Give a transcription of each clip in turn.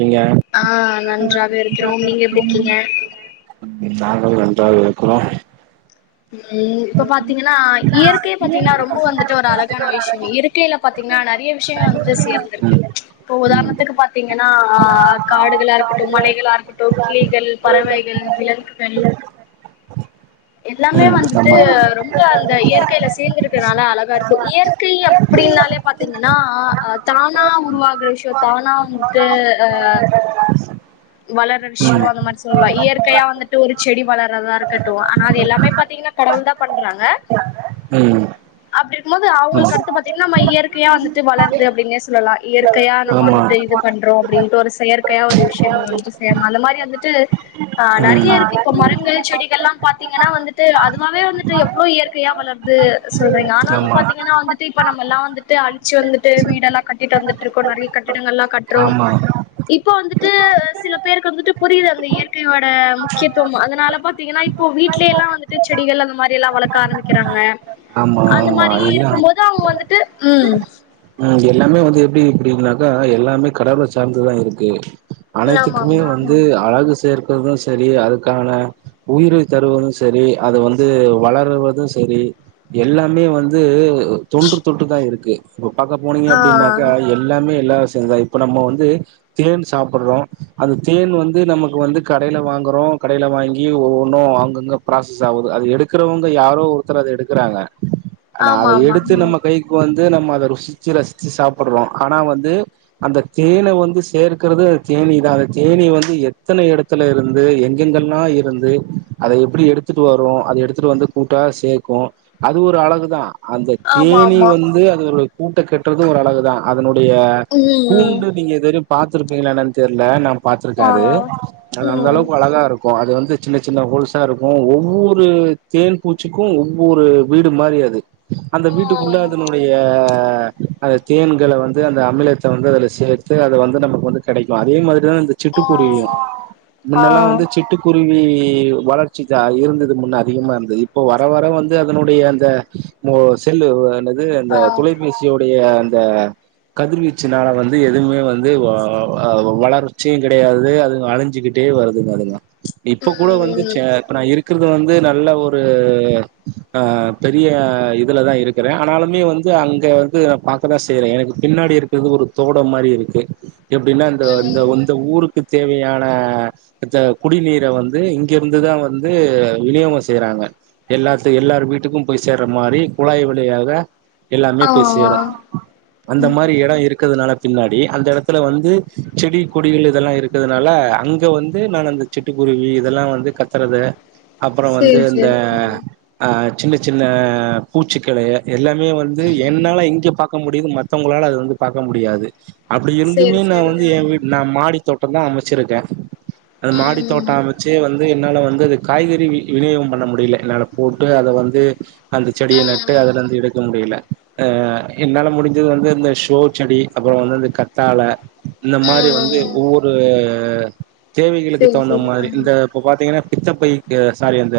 நீங்க ஆ நன்றாக இருக்கிறோம் நீங்க எப்டி இருக்கீங்க நாங்களும் நன்றாக இருக்கிறோம் ம் இப்ப பாத்தீங்கன்னா இயற்கைய பாத்தீங்கன்னா ரொம்ப ம் வந்துட்டு ஒரு அழகான விஷயம் இயற் கைலா பாத்தீங்கன்னா நெறைய விஷயங்கள் வந்துட்டு சேர்ந்திருக்கு இப்ப ம் உதாரணத்துக்கு பாத் தீங்கன்னா ஆ காடுகளா இருக்கட்டு மலைகளா இருக்கட்டு கிளிகள் பறவைகள் விலங்குகள் எல்லாமே ம் வந்துட்டு ஆமா ரொம் ப அந்த இயற்கையில சேர்ந்திருக்கனால அழகா இருக்கு இயற்கை அப்டின்னாலே பாத்தீங்கன்னா தானா உருவாகற விஷயோ தானா வந்துட்டு அ வளர்ற விஷயோ அந்த மாறி சொல்லலா இயற்கையா வந்துட்டு ஒரு செடி வளர்றதா இருக்கட்டு ஆனா அது எல்லாமே பாத்தீங்கன்னா கடவுள் தான் பண்றாங்க ம் அப்டி இருக்கும்போது ம் அவுங்குளுக்கடுத்து பாத்தீங்கன்னா நம்ம இயற்கையா வந்துட்டு வளருது அப்டின்னே சொல்லலா இயற்கையா நம்ம ஆமா வந்துட்டு இது பண்றோ அப்டின்ட்டு ஒரு செயற்கையா ஒரு விஷயங்கள் வந்துட்டு செய்ய அந்த மாரி வந்துட்டு ஆ ம் நெறைய இருக்கு இப்ப மரங்கள் செடிகள்லா பாத்தீங்கன்னா வந்துட்டு அதுவாவே வந்துட்டு எவ்ளோ இய ற்கையா வளர்து சொல்றீங்க ஆனாலு ஆமா பாத்தீங்கன்னா வந்துட்டு இப்ப நம்மலா வந்துட்டு அழிச்சு வந்துட்டு வீடெல்லா கட்டிட்டு வந்துட்ருக்கோ நெறைய கட்டிடங்கள்லா கட்றோம் ஆமா இப்போ வந்து சில பேருக்கு வந்துட்டு புரியுது அந்த இயற்கையோட முக்கியத்துவம் அதனால பாத்தீங்கன்னா இப்போ வீட்லேலா வந்து ட்டு செடிகள் அந்த மாரியெல்லா வளக்க ஆரம்பிக்கிறாங்க ஆமா அந்த ஆமா மாரி எல்லா இருக்கும்போது அவுங்க வந்துட்டு ம் ம் இங்க எல்லாமே வந்து எப்டி இப்டினாக்கா எல்லாமே கடவுள சார்ந்துதா இருக்கு ஆமா அனைத்துக்குமே ஆமா வந்து ம் அழகு சேர்க்குறது செரி அதுக்கான உயிரை தருவது சரி அத வந்து வளருவது சரி எல்லாமே வந்து தொன்று தொட்டு தான் இருக்கு இப்ப பாக்க போனீங்க ஆ அப்டின்னாக்கா எல் எல்லாமே இலவசந்தா இப்ப நம்ம வந்து தேன் சாப்புட்றோ அந்த தேன் வந்து நமக்கு வந்து கடைல வாங்குறோ கடைல வாங்கி ஒவ்வொன்னு அங்கங் க ப்ராசஸ் ஆவுது அது எடுக்கறவங்க யாரோ ஒருத்தர் அத எடுக்குறாங்க ஆனா அத ஆமா ஆமா எடுத்து ம் நம்ம கைக்கு வந்து நம்ம அத ருசிச்சு ரசிச்சு சாப்புட்றோ ஆனா வந்து அந்த தேன வந்து சேர்க்கறது அந்த தேனீ தா அந்த தேனீ வந்து எத்தன எடத்து த்துல இருந்து எங்கெங்கெல்லா இருந்து அத எப்டி எடுத்துட்டு வரு அத எடுத்துட்டு வந்து கூட்டா சேக்கு அது ஒரு அழகுதா அந்த ஆமா தேனீ ஆமா வந்து அதனுடைய கூட்ட கட்றது ஒரு அழகுதா அதனுடைய கூண்டு ம் ம் நீங்க இது வரையு பாத்துருப்பீங்களான் என்னனு தெரில நம் ஆ பாத்துருக்காரு அது ம் ம் அந்தளவுக்கு அழகா இருக்கு க்கு அது வந்து சின்ன சின்ன ஹோல்ஸா இருக்கு ஒவ்வொரு தேன் பூச்சிக்கு ஒவ்வொரு வீடு மாரி அது அந்த ஆ வீட்டுக்குள்ள அதனுடைய அ அத தேன்கள வந்து அந்த அமிலத்த வந்து அதுல சேத்து அத வந்து நமக்கு வந்து கெடைக்கு அதே மாதிரிதா வந்து சிட்டுக்குருவியு ஆ மின்னெல்லா வந்து சிட்டு குருவி வளர்ச்சி த இருந்துது முன்ன அதிகமா இருந்து இப்போ வர வர வந்து அதனுடைய அந்த மோ செல்லு ஆ என்னாது ஆ அந்த துலைபேசியுடைய அந்த கதிர்வீச்சுனால வந்து எதுவுமே வந்து வ ஆ வளர்ச்சியு கெடையாது அதுவு அழஞ்சி கிட்டே வருதுங்க அதுங்க இப்ப கூட வந்து ம் சே இப்ப நா இருக்கறது வந்து நல்ல ஒரு அ பெரிய இதுல தா இருக் க்குறே ஆனாலுமே வந்து அங் [unintelligible] நா பாக்கதா செய்யறே எனக்கு பின்னாடி இருக்கறது ஒரு தோடம் மாரி இருக்கு எப்டின்னா இந்த இந்த ம் இந்த ஊருக்கு தேவையான இந்த குடிநீர வந்து இங்கேருந்துதா வந்து விநியோகோ செய்றாங்க எல்லாத்து எல்லார் வீட்டுக்கு போய் சேர்ற மாரி குழாய் வழியாக எல்லா ஆ பேய் சேரு அந்த மாரி ம் எடோ இருக்கறதுனால பின்னாடி அந்த எடத்துல வந்து செடி கொடிகள் இதெல்லா இருக் குறதுனால அங்க வந்து நான் அந்த சிட்டுக்குருவி இதெல்லா வந்து கத்தறத அப்பறோ வந்து சேரி இந்த சேரி ம் அ சின்ன சின்ன பூச்சிக்கள எல்லாமே வந்து ம் என்னால இங்க பாக்க முடிது மத்தவங்களால அது வந்து பாக்க முடியாது அப்டி சேரி இருந்துமே நா சேரி வந்து ஆ ஏ வீட் நா மாடி தோட்டந்தா அமைச்சிருக்கே அத மாடி தோட்டோ ம் அமைச் சே வந்து என்னால வந்து அது காய்கறி விநி விநியோகம் பண்ண முடியல என்னால போட்டு அத வந்து அந்த செடிய நட்டு ம் அதுலருந்து எடுக்க முடியல அ என்னால முடிஞ்சது வந்து இந்த ஷோ செடி அப்றம் வந்து இந்த கத்தால இந்த மாரி வந்து ம் ஒவ்வொரு தேவைகளுக்கு சேரி தகுந்த சேரி ஆ மாரி இந்த இப்போ பாத்தீங்கன்னா பித்தப்பைக்கு சாரி அந்த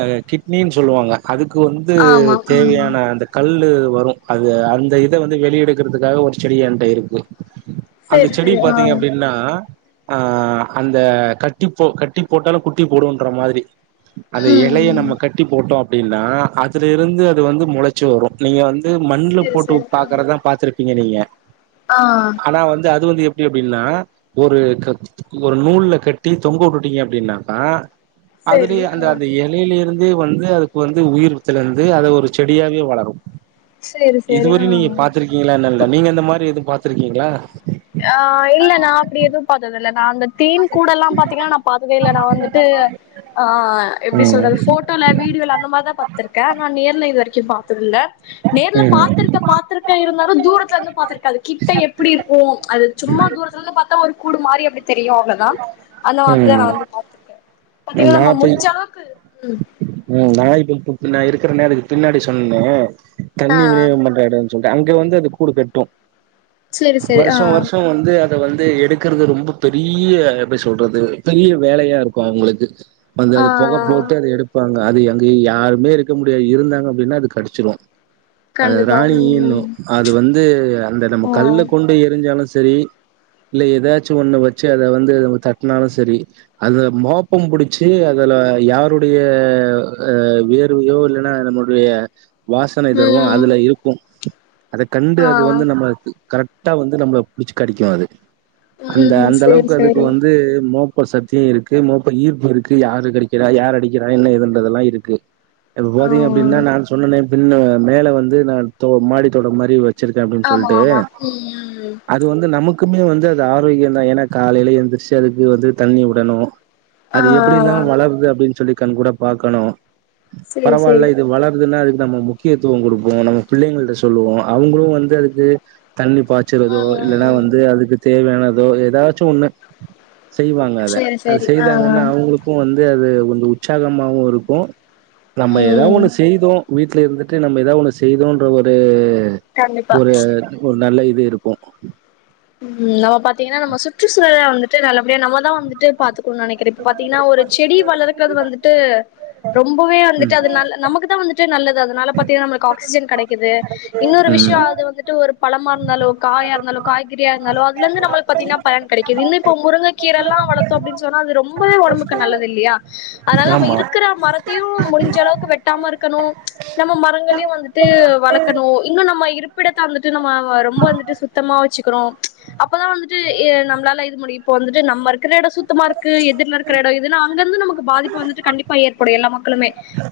அ கிட்னினு சொல்லுவாங்க அதுக்கு வந்து ஆமா ம் தேவையான அந்த கல்லு வரு அது அந்த இத வந்து வெளிய எடுக்குறதுக்காக ஒரு செடி ஏண்ட இருக்கு அந்த சேரி செடி சேரி ஆ பாத்தீங்க அப்டினா ஆ அந்த கட்டி போ கட்டி போட்டாலு குட்டி போடுன்ற மாரி அந்த இலைய ம் நம்ம கட்டி போட்டோ அப்டின்னா அதுல இருந்து அது வந்து முளச் சி வரும் நீங்க வந்து மண்ணுல சேரி போட்டு சேரி ஆ பாக்குறதா பாத்துருப்பீங்க நீங்க ஆ ஆனா வந்து அது வந்து எப்டின்னா ஒரு க ஒரு நூல்ல கட்டி தொங்க வுட்டுட்டீங்க அப்டின்னாக்கா சேரி அதுலேயே அந்த ஆ அந்த எலேய்லேருந்தே வந்து அதுக் வந்து உயிர் திலந்து அத ஒரு செடியாவே வளரு சேரி சேரி ஆ இதுவர நீங்க பா்த்திருக்கீங்களால்ல நீங்க இந்தந்த மாதிரி எதுவு பாத்திருக்கீங்களா ஆ இல்ல நா அப்டி எதுவ் பாத்ததுல்ல நா அந்த தேன் கூடலா பாத்தீங்கனா நா பாத்ததேல்ல நா வந்துட்டு ஆ எப்டி ம் சொல்றது ஃபோட் டோல வீடியோல அந்த மார் தா பாத்துருக்கே நா நேர்ல இதுவரைக்கு பாத்ததுல்ல நேர்ல ம் பாத்துரு க்க பாத்துருக்கே இருந்தாலு தூரத்லர்ந்து பாத்துருக்கே அது கிட்ட எப்டிருக்கு அது சும்மா தூரத்லந்து பாத்தா ஒரு கூடு மாறி அப்டி தெரியு தா அந்த மாதிரி தா நா ம் வந்து பாத்துக்கே பாத்தீங்கனா நா நம்ம போய் முடிஞ்சளவுக்கு ம் ம் நா இப்போ இப்போ நா இருக்குற நேரக்கு பின்னாடி சொன்னேனே ஆ தண்ணி விநியோகம் பண்ற எடம் சொல்டே அங்க வந்து அது கூடு கட்டு சேரி சேரி ஆ வர்ஷம் வர்ஷம் வந்து அத வந்து எடுக்றது ரொம்ப பெரிய ப சொல்றது பெரிய வேலயாருக்கு அவ்ங்ளுக்கு வந்து ஆ அது பொக போட்டு அது எடுப்பாங்க அது அங்கு யாருமே இருக்க முடியாது இருந்தாங்க அப்டின்னா அது கடிச்சிரு அத கண்டிப்பா ராணி ஈன்னு ம் அது வந்து அந்த நம்ம ஆ கல்ல கொண்டு எரிஞ்சாலு செரி இல்ல எதாச்சு ஒண்ண வச்சு அத வந்து நம்ப தட்னாலு செரி அத மோப்பம் புடிச்சி அதுல யாரோ டய ஆ வியர்வையோ இல்லனா நம்முடைய வாசனை திரவ ம் அதுல இருக்கு அத கண்டு அது ஆ வந்து நம்மள கரெட் டா வந்து நம்ப்ள புடிச்சு கடிக்கு அது அந்த ம் அந்த சேரி அளவுக்கு அதுக்கு சேரி வந்து மோப் ப சக்தி இருக்கு மோப்ப ஈர்ப்புருக்கு யாரு கடிக்கிறா யாரு அடிக்கிறா என்ன ஏதுன்றதெலா இருக்கு இப்ப ஆ பாத்தீங்க அப்டின்னா நா சொன்னனே பின்ன மேல வந்து நா தொ மாடி தொட்டோ மாரி வச் வச்ருகே அப்டின் ஆமா சொல்ட்டு ஆமா அத் ம் ம் அது வந்து நமக்குமே வந்து அது ஆரோக்யோந் தா ஏனா காலைல எந்ரிச்சு அதுக்கு வந்து தண்ணி உடனு ஆ அது எப்டிலா வளர்து அப்டின் சொல்லி கண் கூடா பாக்கணு சேரி பரவால்ல சேரி இது [inaudible] வளர்துன்ன அதுக் தா மு முக்கியத்துவோ குடுபோ நம்ம பிள்ளங்கள்ட சொல்லுவோ அவ்ங்ளு வந்து அதுக்கு தண்ணி பாச் ச்றதோ ம் இல்லனா ம் வந்து அதுக்கு தேவயானதோ எதாச்சு ஒண்ணு செய்வாங்க அத சேரி அது சேரி ஆ செய்தாங்ன்னா அவங்ளுக்கு வந்து அது கொஞ்சோ உச்சாகமாவுருக்கு நம்ம ஏதாவது ம் ஒண்ணு செய்தோ வீட்லருந்துட்டு நம்ம ஏதாவது ஒண்ணு செய்தோன்ற ஒரு கண்டிப்பா ஒரு ஒர் நல்ல இது இருக்கு ம் நம்ம பாத்தீங்னா நம்ம சுற்றுச்சூழல வந்துட்டு நல்லபடியா நம்ம தா வந்துட்டு பாத்துக்குணு நெனக் இப்ப பாத்தீக்னா ஒரு செடி வளரக்றது வந்துட்டு ரொம்போவே வந்துட்டு அது நல்ல நமக்கு தா வந்துட்டு ட்டு நல்லது அதுனால பாத்தீனா நமக்கு ஆக்ஜன் கெடைக்குது இன்னோரு ம் விஷ்யோ அது வந்துட்டு ஒரு பழமார்ந்தாலோ காயார்ந்தாலோ காய் கீரயார்ந்தாலோ அதுலந்து நம்ளுக் பாதிங்னா பலன் கெடைக்கிது இல்லப்போ முருங்ககீரலா வளத்தோ அப்டீன்னு சொன்னா அது ரொம்பவே ஒடம்புக் க்கு ம் நல்லதுல்லியா அதனால நம்மோ ஆமா இருக்குற மரத்தியு முடிஞ்சளவுக்கு வெட்டாமருக்கணோ நம்ம மரங்களியு வந்துட்டு வளக்கணு இன்னு நம்ம இருப்பிடத்த வந்துட்டு நம்ம ரொம்ப இருந்துட்டு சுத்தமா க்றோ அப்பதா வந்துட்டு இ நம்பளால இது முடி இப்போ வந்துட்டு நம்மருக் க்றட சுத்தமாருக்கு எதுர்லருக்றட இதுனா அங்கர்ந்து நமக்கு பாதிப்பு வந்துட்டு கண்டிப்பா ஏற்படு எல்லா மக்களுமே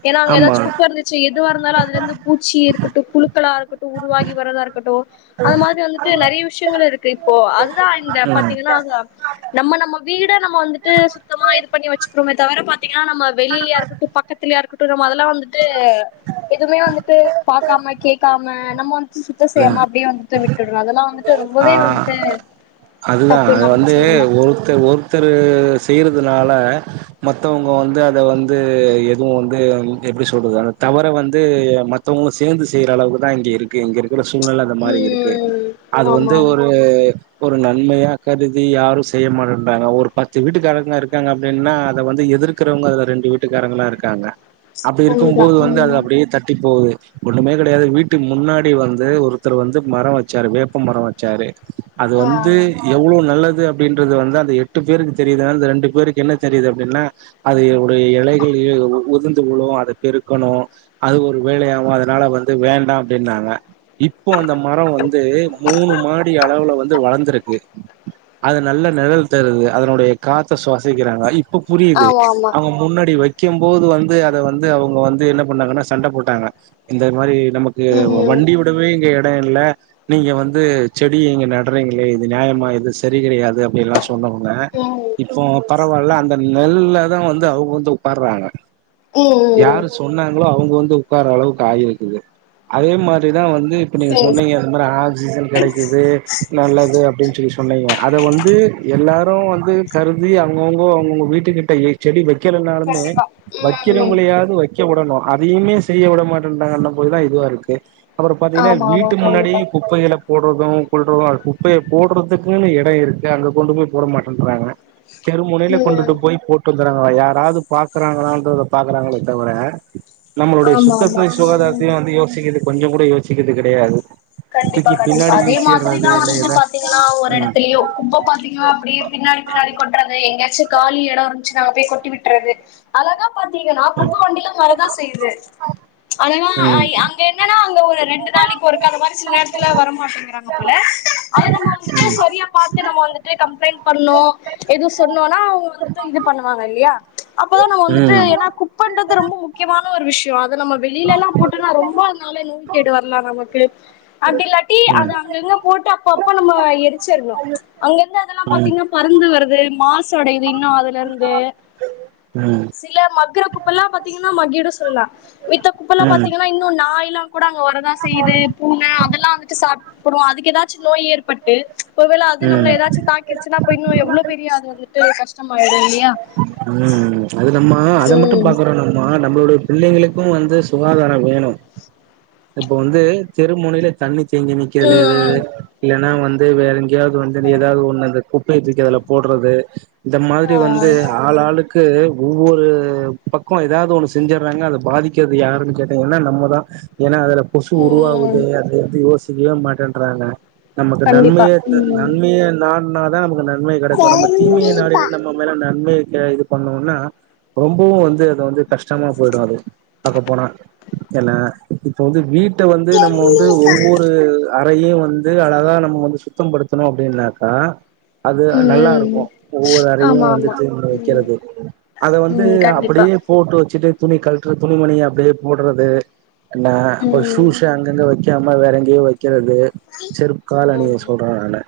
ஏனா அங்க ஆமா ஏதாச் குப்பருந்து ச்சு எதுவாருந்தாலோ அதுலந்து பூச்சி அதா இருக்குட்டு புழுக்களாருக்குட்டு உருவாகி வரதாருக்கட்டோ ஒ அது மாதிரி வந்து த்து நறீய விஷ்யங்கள்ருக்கு இப்போ அதுதா இந்த பாத்தீங்ன்னா அது நம்ம நம்ம வீட நம்ம வந்துட்டு சுத்தமா இது பண்ணி வச்சுக்றோமே தவிர பாத்தீங்கா நம்ம வெளிய்லயாருக்கட்டு ப பக்கத்துல்லியாருக்குட்டோ நம்ம அதுலா வந்துட்டு எதுவுமே வந்துட்டு பாக்காம கேக்காம நம்ம வந் சுத்த செய்யாம அப்டியே வந்து விட்டுர்ரோ அதுலா வந்துட் ஆ அதுதா தப்புன்னு அது வந்து அப்டின்னு சொல்லலா ஒருத்த ஒர் தரு செய்றதுனால மத்தவுங்க வந்து அத வந்து எதுவு வந்து எப்டி சொல்றது அந்த தவற வந்து மத்தவுங்களு சேந்து செய்யறளவுக்குதா இங்கிருக்கு இங்க சூழ்நெல அந்த மாரி இருக்கு ம் அது ஆமா வந்து ஆமா ஒரு ஒரு நன்மையா கருதி யாரு செய்ய மாட்டேன்றாங்க ஒரு பத்து வீட்டுக்காரங்க இருக்காங்க அப்டீன்னா அத வந்து எதிரு இருக்குறவங்கல ரெண்டு வீட்டுக்காரங்களா இருக்காங்க அப்டி இருக்கும் கண்டிப்பா போது வந்து அது ம் அப்டியே தட்டி போவுது ஒண்ணுமே கெடையாது வீட்டுக்கு முன்னாடி வந்து அது ஒருத்தர் வந்து மரோ வெச்சாரு வேப்ப மரோ வெச்சாரு அது ஆ வந்து எவ்வளோ நல்லது அ அப்டீன்றது வந்து அந்த எட்டு பேருக்கு தெரியுது அந்த ரெண்டு பேருக்கு என்ன தெரியுது அப்டீன்னா அதையுடைய எலைகள்யே உதிந்து வுழோ அத பெருக்கணோ அது ஒரு வேலையாவோ அதனால வந்து வேண்டா அப்டீன்னாங்க இப்போ அந்த மரோ வந்து மூணு மாடி அளவுல வந்து வளந்துருக்கு அது நல்ல நெழல் தருது அதனோடைய காத்த சுவாசிக்கிறாங்க இப்ப புரியுது அவுங்க முன்னாடி வெ க்கிம் போது வந்து அத வந்து அவுங்க வந்து என்ன பண்ணாங்கன்னா சண்ட போட்டாங்க இந்த மாரி நமக் கு ம் இது வண்டி விடவே இங்க எடோ இல்ல நீங்க வந்து செடி எங்க நடுறீங்களே இது நியாயமா இது செரி கெடையாது அப்டீலா சொ சொன்னவங்க ம் இப்போ பரவால்ல அந்த நெல்லதா வந்து அவுங்க வந்து ஒக்காறாங்க ம் ம் யாரு சொன்னாங்களோ அவுங்க வந்து ஒக்கார அளவுக்கு ஆயிருக்குது அதே மாரிதா வந் து இப்ப நீங்க சேரி சொன்னீங்க அது மாரி ஆக்சிஜன் கெடைக்குது நல்லது அப்டீன்னு சொல்லி சொ சொன்னீங்க அத வந்து எல்லாரோ வந்து கருதி அவுங்கவுங்க அவுங்கவுங்க வீட்டு கிட்ட செடி வெக்கிலனாலுமே கண்டிப்பா ம் ம் வெக்கிறவங்களையாவது வெக் க விடணோ அதையுமே செய்ய விட மாட்டேன்றாங்கன்னா போயுதா இதுவா இருக்கு அப்பறோ பாத்தீங்கன்னா ஆமா ஆமா வீட்டு முன்னாடி கண்டிப்பா குப்பைகலப் போடுறதும் கொல்றதும் குப்பைய போடுறதுக்குன்னு எடோ இருக்கு அங்க கொண்டு போய் போட மாட்டேன்றாங்க தெருமொனையில கொண்டுட்டு ம் போய் போட் டு வந்துறாங்களா யாராது பாக்குறாங்களான்றத பாக்குறாங்களே தவிர நம்மளோடைய ஆமா ஆமா சுத்தத்தை ம் சுகாதாரத்தையு வந்து யோசிக்குது கொஞ்சோ கூட யோசிக்குது கெடையாது கண்டிப்பா தூக்கி கண்டிப்பா பின்னாடி அதே வீசிர்றது மாதிரிதா இல்ல வந்துட்டு ஏதாச் பாத்தீங்கன்னா ஒவ்வோர் ம் எடத்துலயோ இப்ப பாத்தீங்கன்னா அப்டி பின்னாடி பின்னாடி கொட்றது எங்கயாச்சு காலி எடோ இருந்துச்சுனா அங்க போய் கொட்டி விட்றது அழகா பாத்தீங்கன்னா குப்ப வண்டிலா வரதா செய்யுது அழகா ம் ம் ஆயி அங் ககெங்ன்னன்னா அங்க ஒரு ரெண்டு நாளிக்கு ஒரு அந்த மாரி சில நேரத்துல வர மாட்டேங்கிறாங்க போல அத நம்ம வந்துட்டு சரியா பாத்து நம்ம வந்து கம்ப்ளைண்ட் பண்ணோ எது சொன்னோனா அவுங்க வந்துட்டு இது பண்ணுவாங்க இல்லயா அப்பதா நம்ம வந்துட்டு ம் ஏனா குக் பண்றது ரொம்ப முக் கியமான ஒரு விஷ்யோ அத நம்ம வெளிலலா போட்டோனா ரொம்ப அதனால நோய் கேடு வரலா நமக்கு அப்டி இல்லாட்டி ம் அது அங்கங்க போட்டு அப்பப்ப நம்ம எரிச்சர்ணு அங்க இருந்து அதெல்லா பாத்தீங்கன்னா பறந்து வருது மாசு அடையுது இன்னு அதுலேருந்து ம் ம் சில மக்குற ம் குப்பல்லா பாத்தீங்கன்னா மகிடு சொல்லலா மித்த குப்பல்லா ம் பாத்தீங்கன்னா இன் னு நாயில்லா கூட அங்க வரதா செய்யிது பூன அதெல்லா வந்துட்டு சாப்புடு அதுக் ஏதாச்சு நோய் ஏற்பட்டு ஒருவேள அது நம்ள ஏதாச்சு தாக் கிச்சுனா அப்ப இன்னு எவ்ளோ பெரிய அது வந்துட்டு கஷ்டமாயிரு ம் அது நம்ம அத மட்டு ம் பாக்கறோன் மா நம்மளுடைய பிள்ளைங்களுக்கு வந்து சுகாதார வேணு இப்ப வந்து தெரு முனைல தண்ணி தேங்கி நிக்கதுல எது ம் இல்லன்னா வந்து வேற எங்கேயாது வந்து நீ ஏதாது ஒன்னு அந்த குப்பைய தூக்கி அதுல போட்றது ட்டு ஆ வந்து ஆள் ஆளுக் கு ஒவ்வொரு பக்கோ ஏதாது ஒன்னு செஞ்சறாங்க அத பாதிக்கது யாருன்னு கேட்டிங்கனா நம்மதா ஏனா அதுல கொசு ம் உருவாவுது அது இது யோசிக்கவே மாட்டேன்றாங்க நமக்கு கண்டிப்பா நன்மையேது ம் நன்மையே நாட்னாதா நமக்கு நன்மை கடைக்கு நம்ம தீமைய நாடி கண்டிப்பா நம் மேல நன்மைய கே இது பண்ணோனா ரொம்பவு வந்து அது வந்து கஷ்டமா போய்டு அது பாக்க போனா எனா இப்ப வந்து வீட்ட வந்து நம்ம வந்து கண்டிப்பா ஒவ்வொரு ப்பயு வந்து அழகா நம்ம வந்து சுத்தம் படுத்துணு அப்டின்னாக்கா அது நல்லாருக்கு ம் ஒவ்வொரு இப்பயு ஆமா வந்து ஆமா தீம்ப வக்கறது அத வந்து ம் கண்டிப்பா அப்படியே போட்டு வச்சுட்டு துணி கழுட்ற துணி மணி அப்டியே போட்றது நா அப்ப ம் ஷூஸ்ச அங்கங்க வக்காம வேற எங்கேயோ வக்கறது செருப்க்காலணிய சொல்ற நானு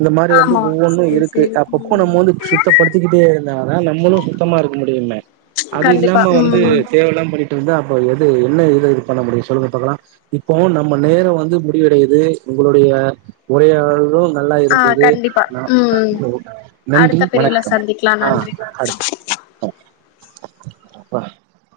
இந்த மாரி வந்து ஆமா ஒவ்வொன்னு சேரி இருக்கு சேரி அப்பப்ப ம் நம்ம வந்து சு சுத்தப்படுத்திக்கிட்டே இருந்தாதா நம்மளு சுத்தமா இருக்க முடியுமே அது கண்டிப்பா இல்லாம வந்து ம் தேவல்லாம பன்னி ட்ருந்தா அப்ப எது என்ன இத இது பண்ண முடியு சொல்லுங்க பாக்கலா இப்போவு நம்ம நேர வந்து முடிவடையிது உங்களுடைய உரை ஆளும் நல்லா ஆ இருந்துது கண்டிப்பா ந ம் நன்றி அடுத்த பிரிவுல வணக்கம் சந்திக்கலா ஆ நன்றி வணக்கம் அடுத்